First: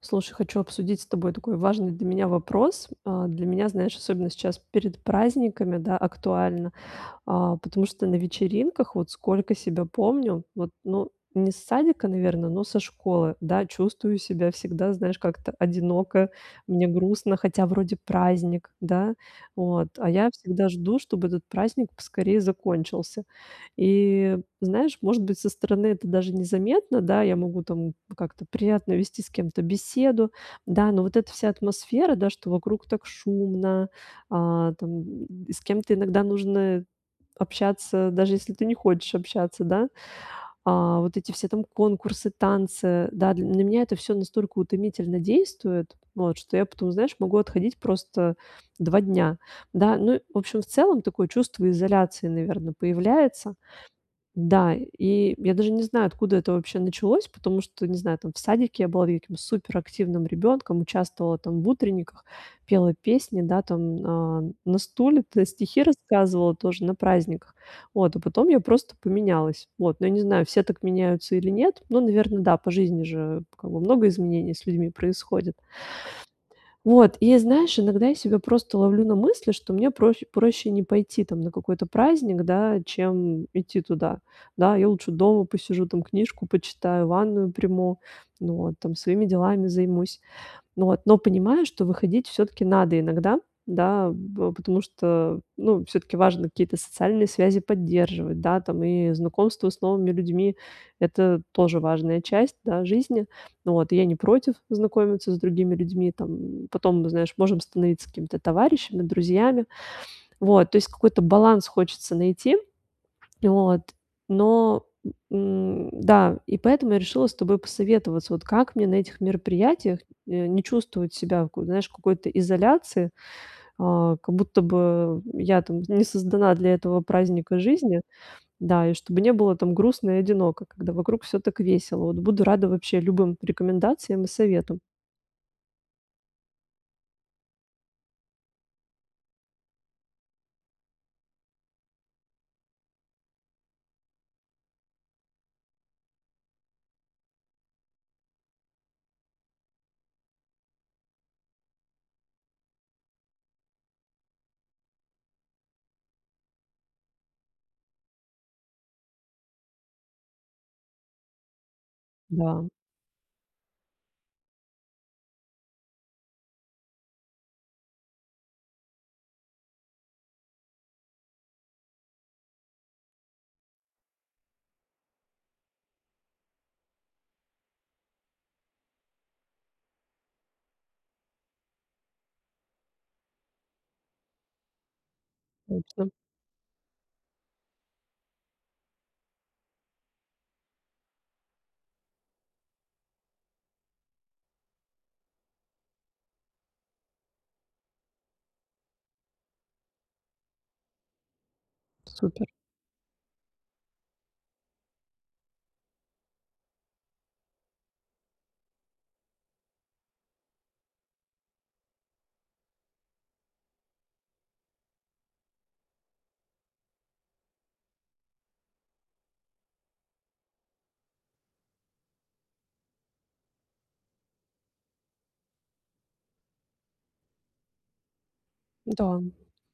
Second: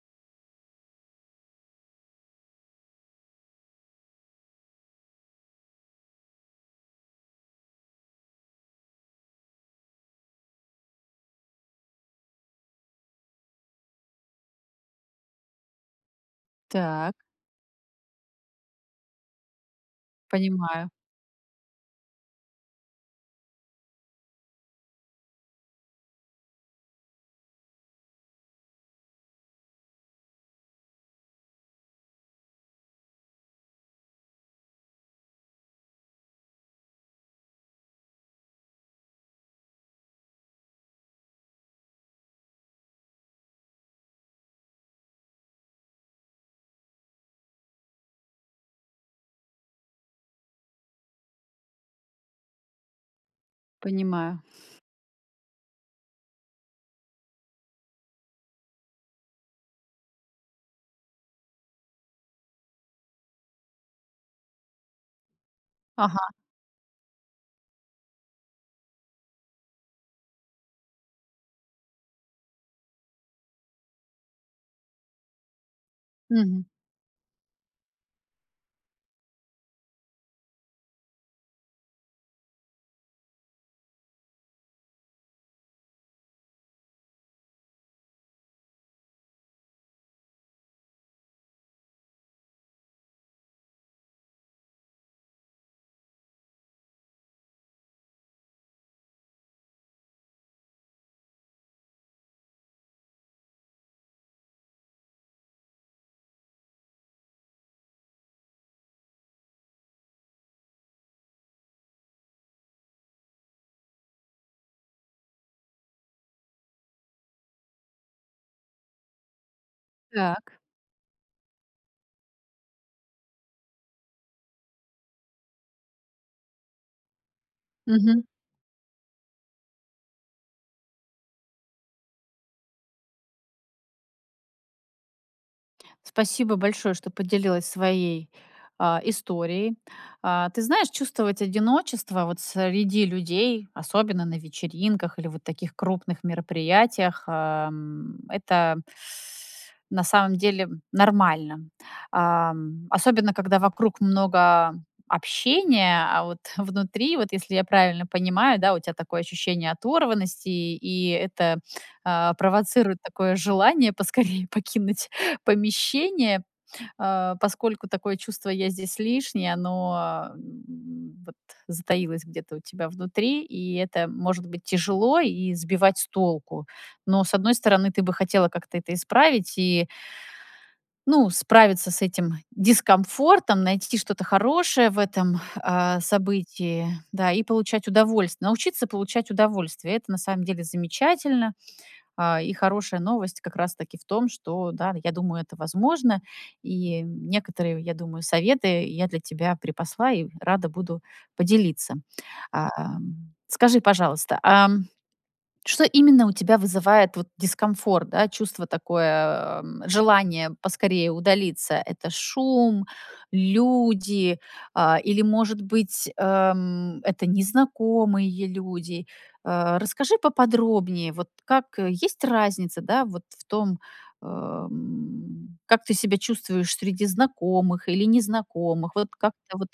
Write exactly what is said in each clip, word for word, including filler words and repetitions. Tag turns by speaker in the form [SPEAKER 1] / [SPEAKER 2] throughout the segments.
[SPEAKER 1] Слушай, хочу обсудить с тобой, такой важный для меня вопрос. А, для меня, знаешь, особенно сейчас перед праздниками, да, актуально. А, потому что на вечеринках, вот, сколько себя помню. Вот ну, не с садика, наверно, но со школы, да. Чувствую себя всегда, знаешь, как-то одиноко, мне
[SPEAKER 2] Так.
[SPEAKER 1] грустно, хотя вроде праздник, да. Вот. А я всегда
[SPEAKER 2] Понимаю.
[SPEAKER 1] жду, чтобы этот праздник поскорее закончился. И, знаешь, может быть, со стороны это даже незаметно, да, я могу там, как-то, приятно вести с кем-то беседу, да. Но, вот, эта вся атмосфера, да, что вокруг так шумно, а, там, м, с кем-то иногда нужно общаться, даже если ты не хочешь общаться, да. А, вот, эти все там конкурсы, танцы, да, для на меня это всё настолько утомительно действует, вот. Что я потом, знаешь, могу отходить просто два дня, да. Ну, в общем, в целом такое чувство изоляции, наверно, появляется.
[SPEAKER 2] Понимаю.
[SPEAKER 1] Да, и я даже не знаю, откуда это вообще началось. Потому что, не знаю, там, в садике я была, я каким-то суперактивным ребёнком, участвовала там в утренниках, пела песни, да, там, а, на стуле-то стихи
[SPEAKER 2] Ага.
[SPEAKER 1] рассказывала тоже, на праздниках, вот. А потом я просто поменялась, вот. Но я не знаю, все так меняются или нет. Но, наверно, да, по жизни же, как бы, много изменений с людьми происходит.
[SPEAKER 2] Мгм.
[SPEAKER 1] Вот и я, знаешь, иногда я себя просто ловлю на мысли, что мне проще, проще не пойти там на какой-то праздник, да, чем идти туда. Да, я лучше дома посижу, там, книжку почитаю, ванную приму. Ну вот, там своими делами займусь. Ну вот, но понимаю, что выходить всё-таки надо иногда, да б потому что, ну, всё-таки, важно какие-то социальные связи поддерживать, да, там, и знакомство с новыми людьми- это тоже важная часть, да, жизни. Ну вот. И я не против знакомиться с другими людьми. Там, м, потом, знаешь, можем становиться какими-то товарищами, друзьями. Вот. То есть, какой-то баланс хочется найти. Вот. Но, н н да. И поэтому я решила с тобой посоветоваться, вот как мне на этих мероприятиях э,
[SPEAKER 2] Так.
[SPEAKER 1] не чувствовать себя, ку знаешь, в какой-то изоляции. А, как будто бы, э, я, там, не создана для этого праздника жизни.
[SPEAKER 2] Мгм.
[SPEAKER 1] Да. И чтобы не было, там, грустно и одиноко, когда вокруг всё так весело. Вот буду рада вообще любым рекомендациям и советам.
[SPEAKER 2] Спасибо большое, что поделилась своей, а историей. А, ты знаешь, чувствовать одиночество, вот среди людей, особенно на вечеринках, или вот таких крупных мероприятиях, ам, это на самом деле нормально. Ам, особенно, когда вокруг много общения, а вот внутри, вот, если я правильно понимаю, да, у тя такое ощущение оторванности, и и это, а,
[SPEAKER 1] Да.
[SPEAKER 2] провоцирует такое желание- поскорее покинуть помещение, а, поскольку такое чувство "я здесь лишний", оно, м, вот, затаилось где-то у тебя внутри, и это, может быть, тяжело и сбивать с толку. Но, с одной стороны, ты бы хотела как-то это исправить и ну, справиться с этим дискомфортом, найти что-то хорошее в этом, а,
[SPEAKER 1] Точно.
[SPEAKER 2] событии, да, и получать удовольствие. Научиться получать удовольствие- это на самом деле замечательно, а, и хорошая новость, как раз-таки, в том, что, да, н я думаю, это возможно, и некоторые, я думаю, советы я для тебя припасла, и рада буду поделиться.
[SPEAKER 1] Супер.
[SPEAKER 2] А, ам, скажи, пожалуйста, ам, что, именно, у тебя вызывает, вот, дискомфорт, да? Чувство такое, эм, желание поскорее удалиться? Это шум, люди, а, или, может быть, эм, это незнакомые люди? А, расскажи поподробнее, вот как, э, есть разница, да, вот в том, ам, как ты себя чувствуешь среди знакомых или незнакомых, вот,
[SPEAKER 1] М-да.
[SPEAKER 2] как-то, вот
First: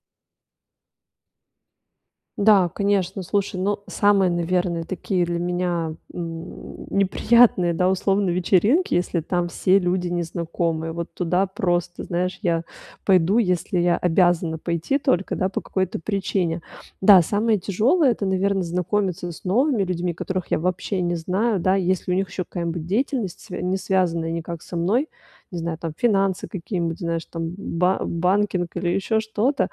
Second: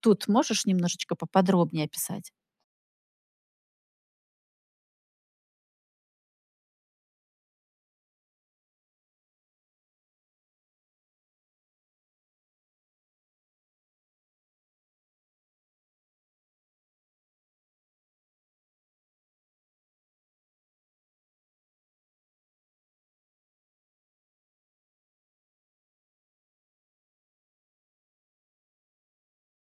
[SPEAKER 2] тут, можешь немножечко поподробнее описать?
[SPEAKER 1] Да, конечно, слушай, ну, самые, наверное, такие для меня, м, неприятные, да, условно, вечеринки, если там все люди незнакомые. Вот туда, просто, знаешь, я пойду, если я обязана пойти только, да, по какой-то причине. Да, самое тяжёлое- это, наверно, знакомиться с новыми людьми, которых я вообще не знаю, да, если у них ещё какая-нибудь деятельность, свя не связанная никак со мной, не знаю, там, финансы какие-нибудь, знаешь, там, ба банкинг или ещё что-то,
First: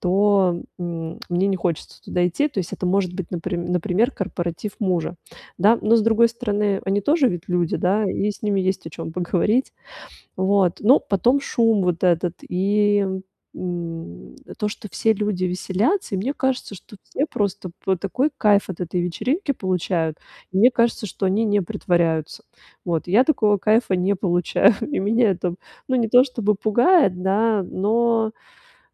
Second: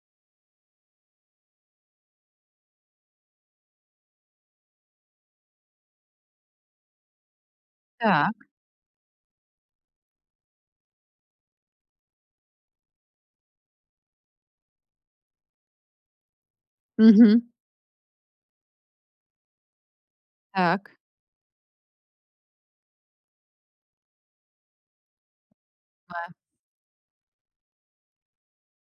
[SPEAKER 1] то, м мне не хочется туда идти. То есть это может быть, наприм например, корпоратив мужа, да, но, с другой стороны, они тоже ведь люди, да, и
[SPEAKER 2] Так.
[SPEAKER 1] с ними есть о чём поговорить. Вот, но потом шум вот этот и, м, то, что все люди веселятся. И мне кажется, что тут все
[SPEAKER 2] Мгм.
[SPEAKER 1] просто вот такой кайф от этой вечеринки получают. И мне
[SPEAKER 2] Так.
[SPEAKER 1] кажется, что они не притворяются. Вот, я такого кайфа не получаю. И меня это, ну, не то
[SPEAKER 2] Да.
[SPEAKER 1] чтобы пугает, да, но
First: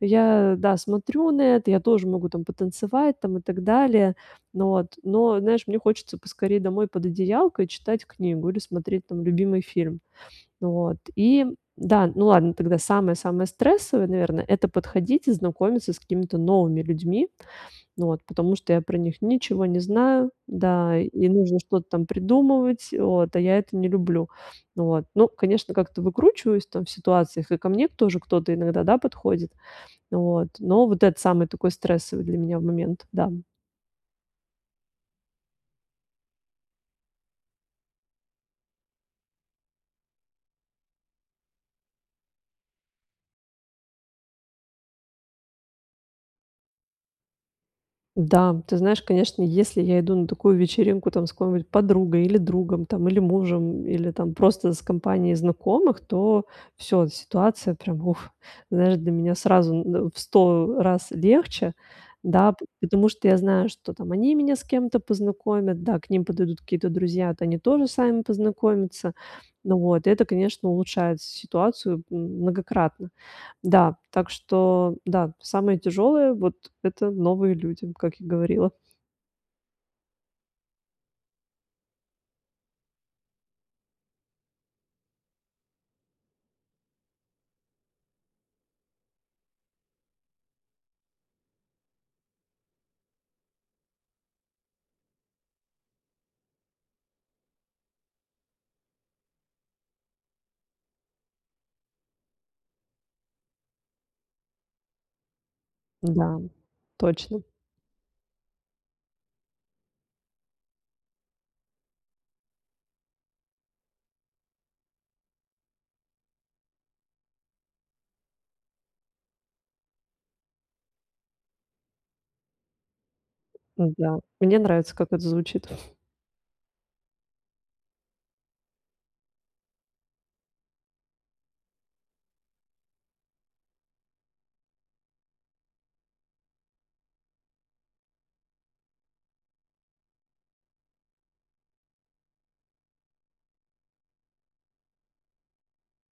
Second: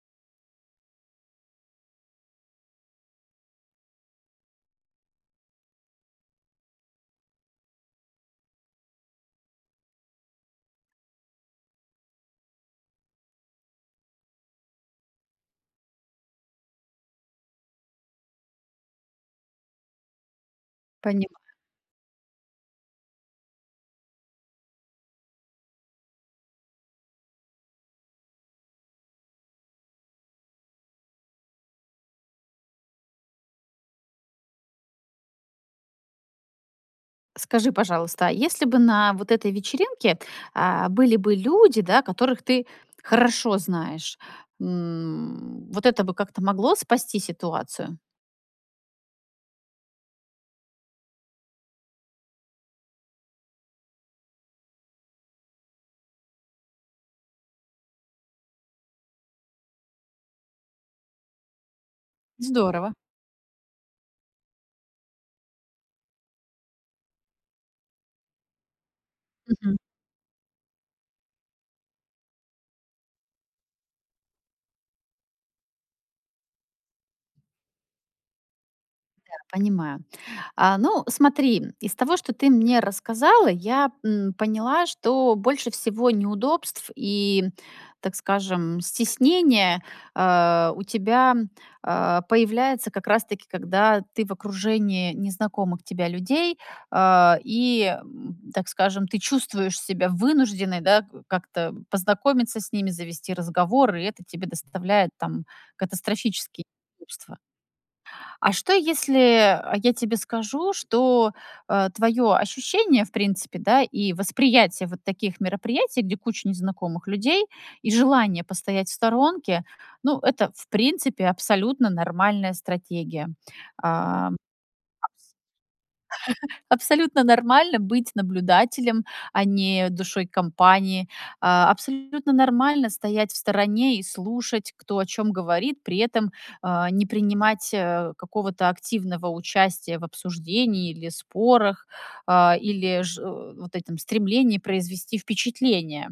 [SPEAKER 1] я, да, смотрю на это, я тоже могу там потанцевать там и так далее. Ну вот, но, знаешь, мне хочется поскорей домой под одеялко и читать книгу, или смотреть, там, любимый фильм. Вот, и да, ну ладно, тогда самое-самое стрессовое, наверное, это подходить и знакомиться с какими-то новыми людьми. Ну вот, потому что я про них ничего не знаю, да, и
[SPEAKER 2] Понимаю.
[SPEAKER 1] нужно что-то там придумывать, вот, а я это не люблю. Ну вот, ну, конечно, как-то выкручиваюсь, там, в ситуациях, и ко мне тоже кто-то, иногда, да, подходит. Вот, но вот это- самый такой стрессовый для меня момент, да.
[SPEAKER 2] Скажи, пожалуйста, а если бы на вот этой вечеринке, а, были бы люди, да, которых ты хорошо знаешь. М, вот это бы как-то могло спасти ситуацию?
[SPEAKER 1] Да, ты знаешь, конечно, если я иду на такую вечеринку там с какой-нибудь подругой или другом там, или мужем, или там просто с компанией знакомых, то всё, ситуация прям- вух! Знаешь, для меня сразу н э, в сто, э, раз легче, да. Пот
[SPEAKER 2] Здорово.
[SPEAKER 1] потому что я знаю, что там они меня с кем-то познакомят, да, к ним подойдут какие-то друзья, вот они тоже сами познакомятся.
[SPEAKER 2] Мгм.
[SPEAKER 1] Ну вот, и это, конечно, улучшает с ситуацию м многократно. Да, так что да, самое тяжелое- вот это новые люди, как я говорила.
[SPEAKER 2] Да. Понимаю. А, ну, смотри, из того, что ты мне рассказала, я, м, поняла, что больше всего неудобств и, так скажем, стеснения, э, у тебя, э, появляется, как раз таки когда ты в окружении незнакомых тебя людей, э, и, м, так скажем, ты чувствуешь себя вынужденной, да, э, как-то познакомиться с ними, завести разговор, и это тебе доставляет там
[SPEAKER 1] Да,
[SPEAKER 2] катастрофические неудобства.
[SPEAKER 1] точно.
[SPEAKER 2] А что если, э, я тебе скажу, что, э, твоё ощущение, в принципе, да, и восприятие вот таких мероприятий, где куча незнакомых людей, и желание постоять в сторонке- ну, это, в принципе, абсолютно нормальная стратегия.
[SPEAKER 1] Да,
[SPEAKER 2] А, абс
[SPEAKER 1] мне нравится, как это звучит.
[SPEAKER 2] абсолютно нормально быть наблюдателем, а не душой компании. Э, абсолютно нормально стоять в стороне и слушать, кто о чём говорит, при этом, э, не принимать, э, какого-то активного участия в обсуждении или спорах, э, или же вот этом стремлении произвести впечатление.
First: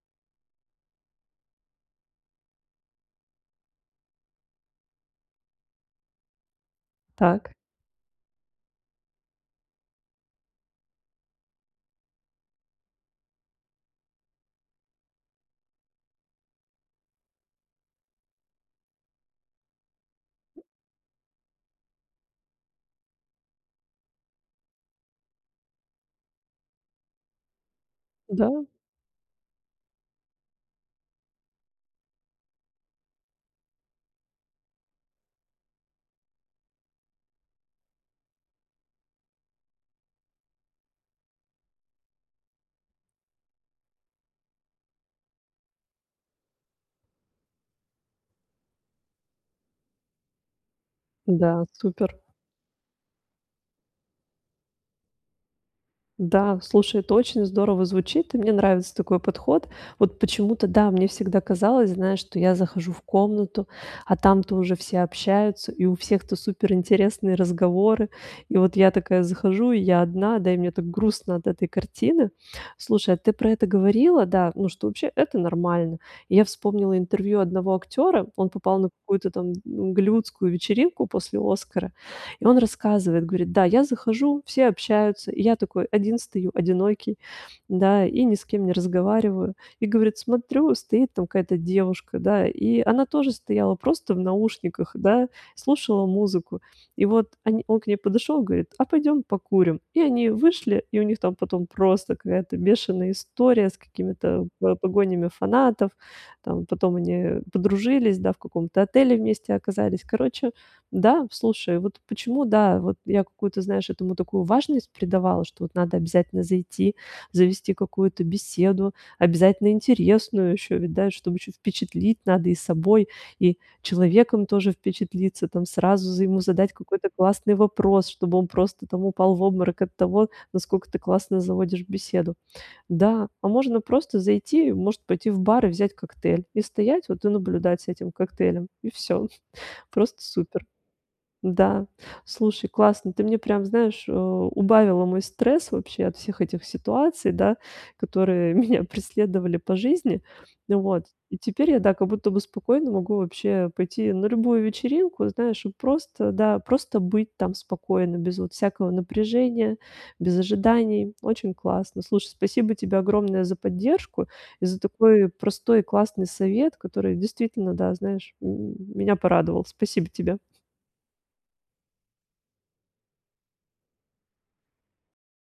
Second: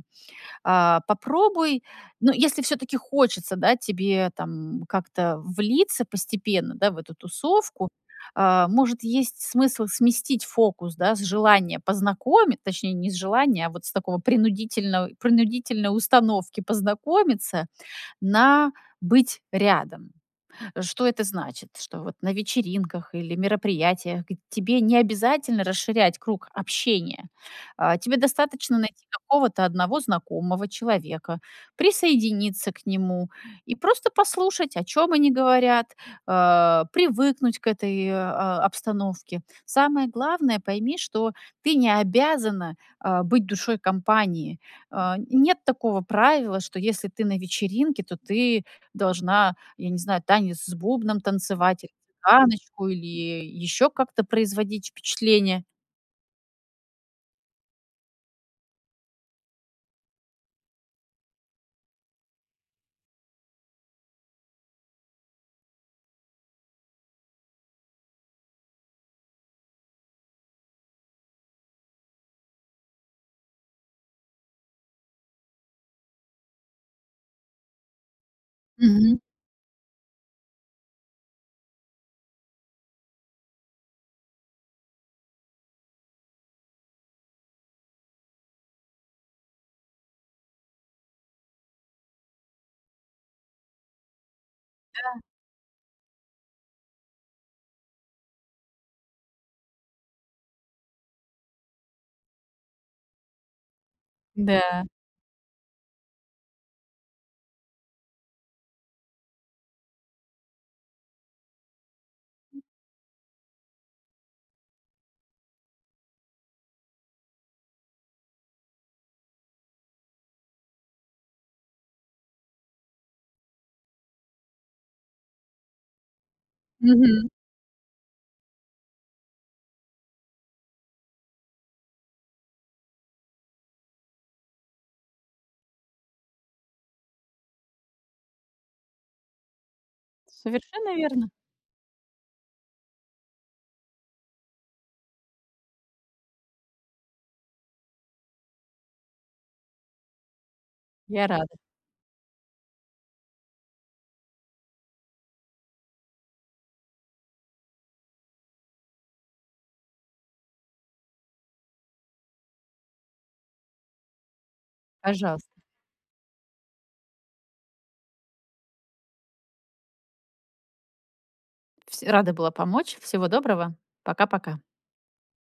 [SPEAKER 2] Э, попробуй, ну, если всё-таки хочется, да, тебе там как-то влиться постепенно, да, в эту
[SPEAKER 1] Так.
[SPEAKER 2] тусовку, э, может, есть смысл сместить фокус, да, с желания познакомит точнее, не с желания, а вот с такого принудительного принудительной установки познакомиться на "быть рядом". Э, что это значит? Что вот на вечеринках или мероприятиях г тебе не обязательно расширять круг общения, э, тебе
[SPEAKER 1] Да.
[SPEAKER 2] достаточно найти какого-то одного знакомого человека, присоединиться к нему- и просто послушать, о чём они говорят, э, привыкнуть к этой, э, обстановке. Самое главное: пойми, что ты не обязана, э, быть душой компании. Э, нет такого правила, что если ты на вечеринке, то ты должна, я не знаю, танец с бубном
[SPEAKER 1] Да,
[SPEAKER 2] танцевать или
[SPEAKER 1] супер.
[SPEAKER 2] цыганочку, или ещё как-то производить впечатление.
[SPEAKER 1] Да, слушай, это очень здорово звучит. И мне нравится такой подход. Вот почему-то, да, мне всегда казалось, знаешь, что я захожу в комнату, а там-то уже все общаются, и у всех-то суперинтересные разговоры. И вот я такая захожу, и я одна, да, и мне так грустно от этой картины. Слушай, а ты про это говорила, да, ну, что вообще это нормально. И я вспомнила интервью одного актера, он попал на
[SPEAKER 2] Мгм.
[SPEAKER 1] какую-то там голливудскую вечеринку после Оскара, и он рассказывает, говорит, да: "Я захожу, все общаются. И я такой один стою, одинокий, да, и ни с кем не разговариваю. И- говорит- смотрю, стоит там какая-то девушка, да". И она тоже стояла просто в наушниках,
[SPEAKER 2] Да.
[SPEAKER 1] да, слушала музыку. И вот они он к ней подошёл, говорит: "А пойдём покурим!" И они вышли, и у них там потом просто какая-то бешеная история с какими-то по
[SPEAKER 2] Да.
[SPEAKER 1] погонями фанатов. Там потом они, э, подружились, да, в каком-то отеле вместе оказались. Короче, да, слушай, вот почему,
[SPEAKER 2] М.
[SPEAKER 1] да, вот я какую-то, знаешь, этому такую важность придавала, что вот надо обязательно зайти, завести какую-то беседу, обязательно интересную ещё ведь, да, чтоб ещё впечатлить: надо и собой, и человеком тоже впечатлиться там, сразу за ему задать какой-то
[SPEAKER 2] Мгм.
[SPEAKER 1] классный вопрос, чтобы он просто там упал в обморок от того, насколько ты классно заводишь беседу. Да, а можно просто зайти, может быть, и в бар и взять коктейль- и стоять вот и наблюдать с этим коктейлем. И всё. Просто супер.
[SPEAKER 2] Совершенно верно.
[SPEAKER 1] Да, слушай, классно. Ты мне прям, знаешь, э, убавила мой стресс вообще от всех этих ситуаций, да, которые меня преследовали по жизни. М, вот.
[SPEAKER 2] Я
[SPEAKER 1] И
[SPEAKER 2] рада.
[SPEAKER 1] теперь я, да, как будто бы спокойно могу вообще пойти на любую вечеринку, знаешь, и просто, да, просто быть там спокойно без вот всякого напряжения, без ожиданий. Очень классно. Слушай, спасибо тебе огромное за поддержку и за такой
[SPEAKER 2] Пожалуйста.
[SPEAKER 1] простой и классный совет, который действительно, да, знаешь, м меня порадовал. Спасибо тебе.
[SPEAKER 2] Вс рада была помочь, всего доброго. Пока-пока.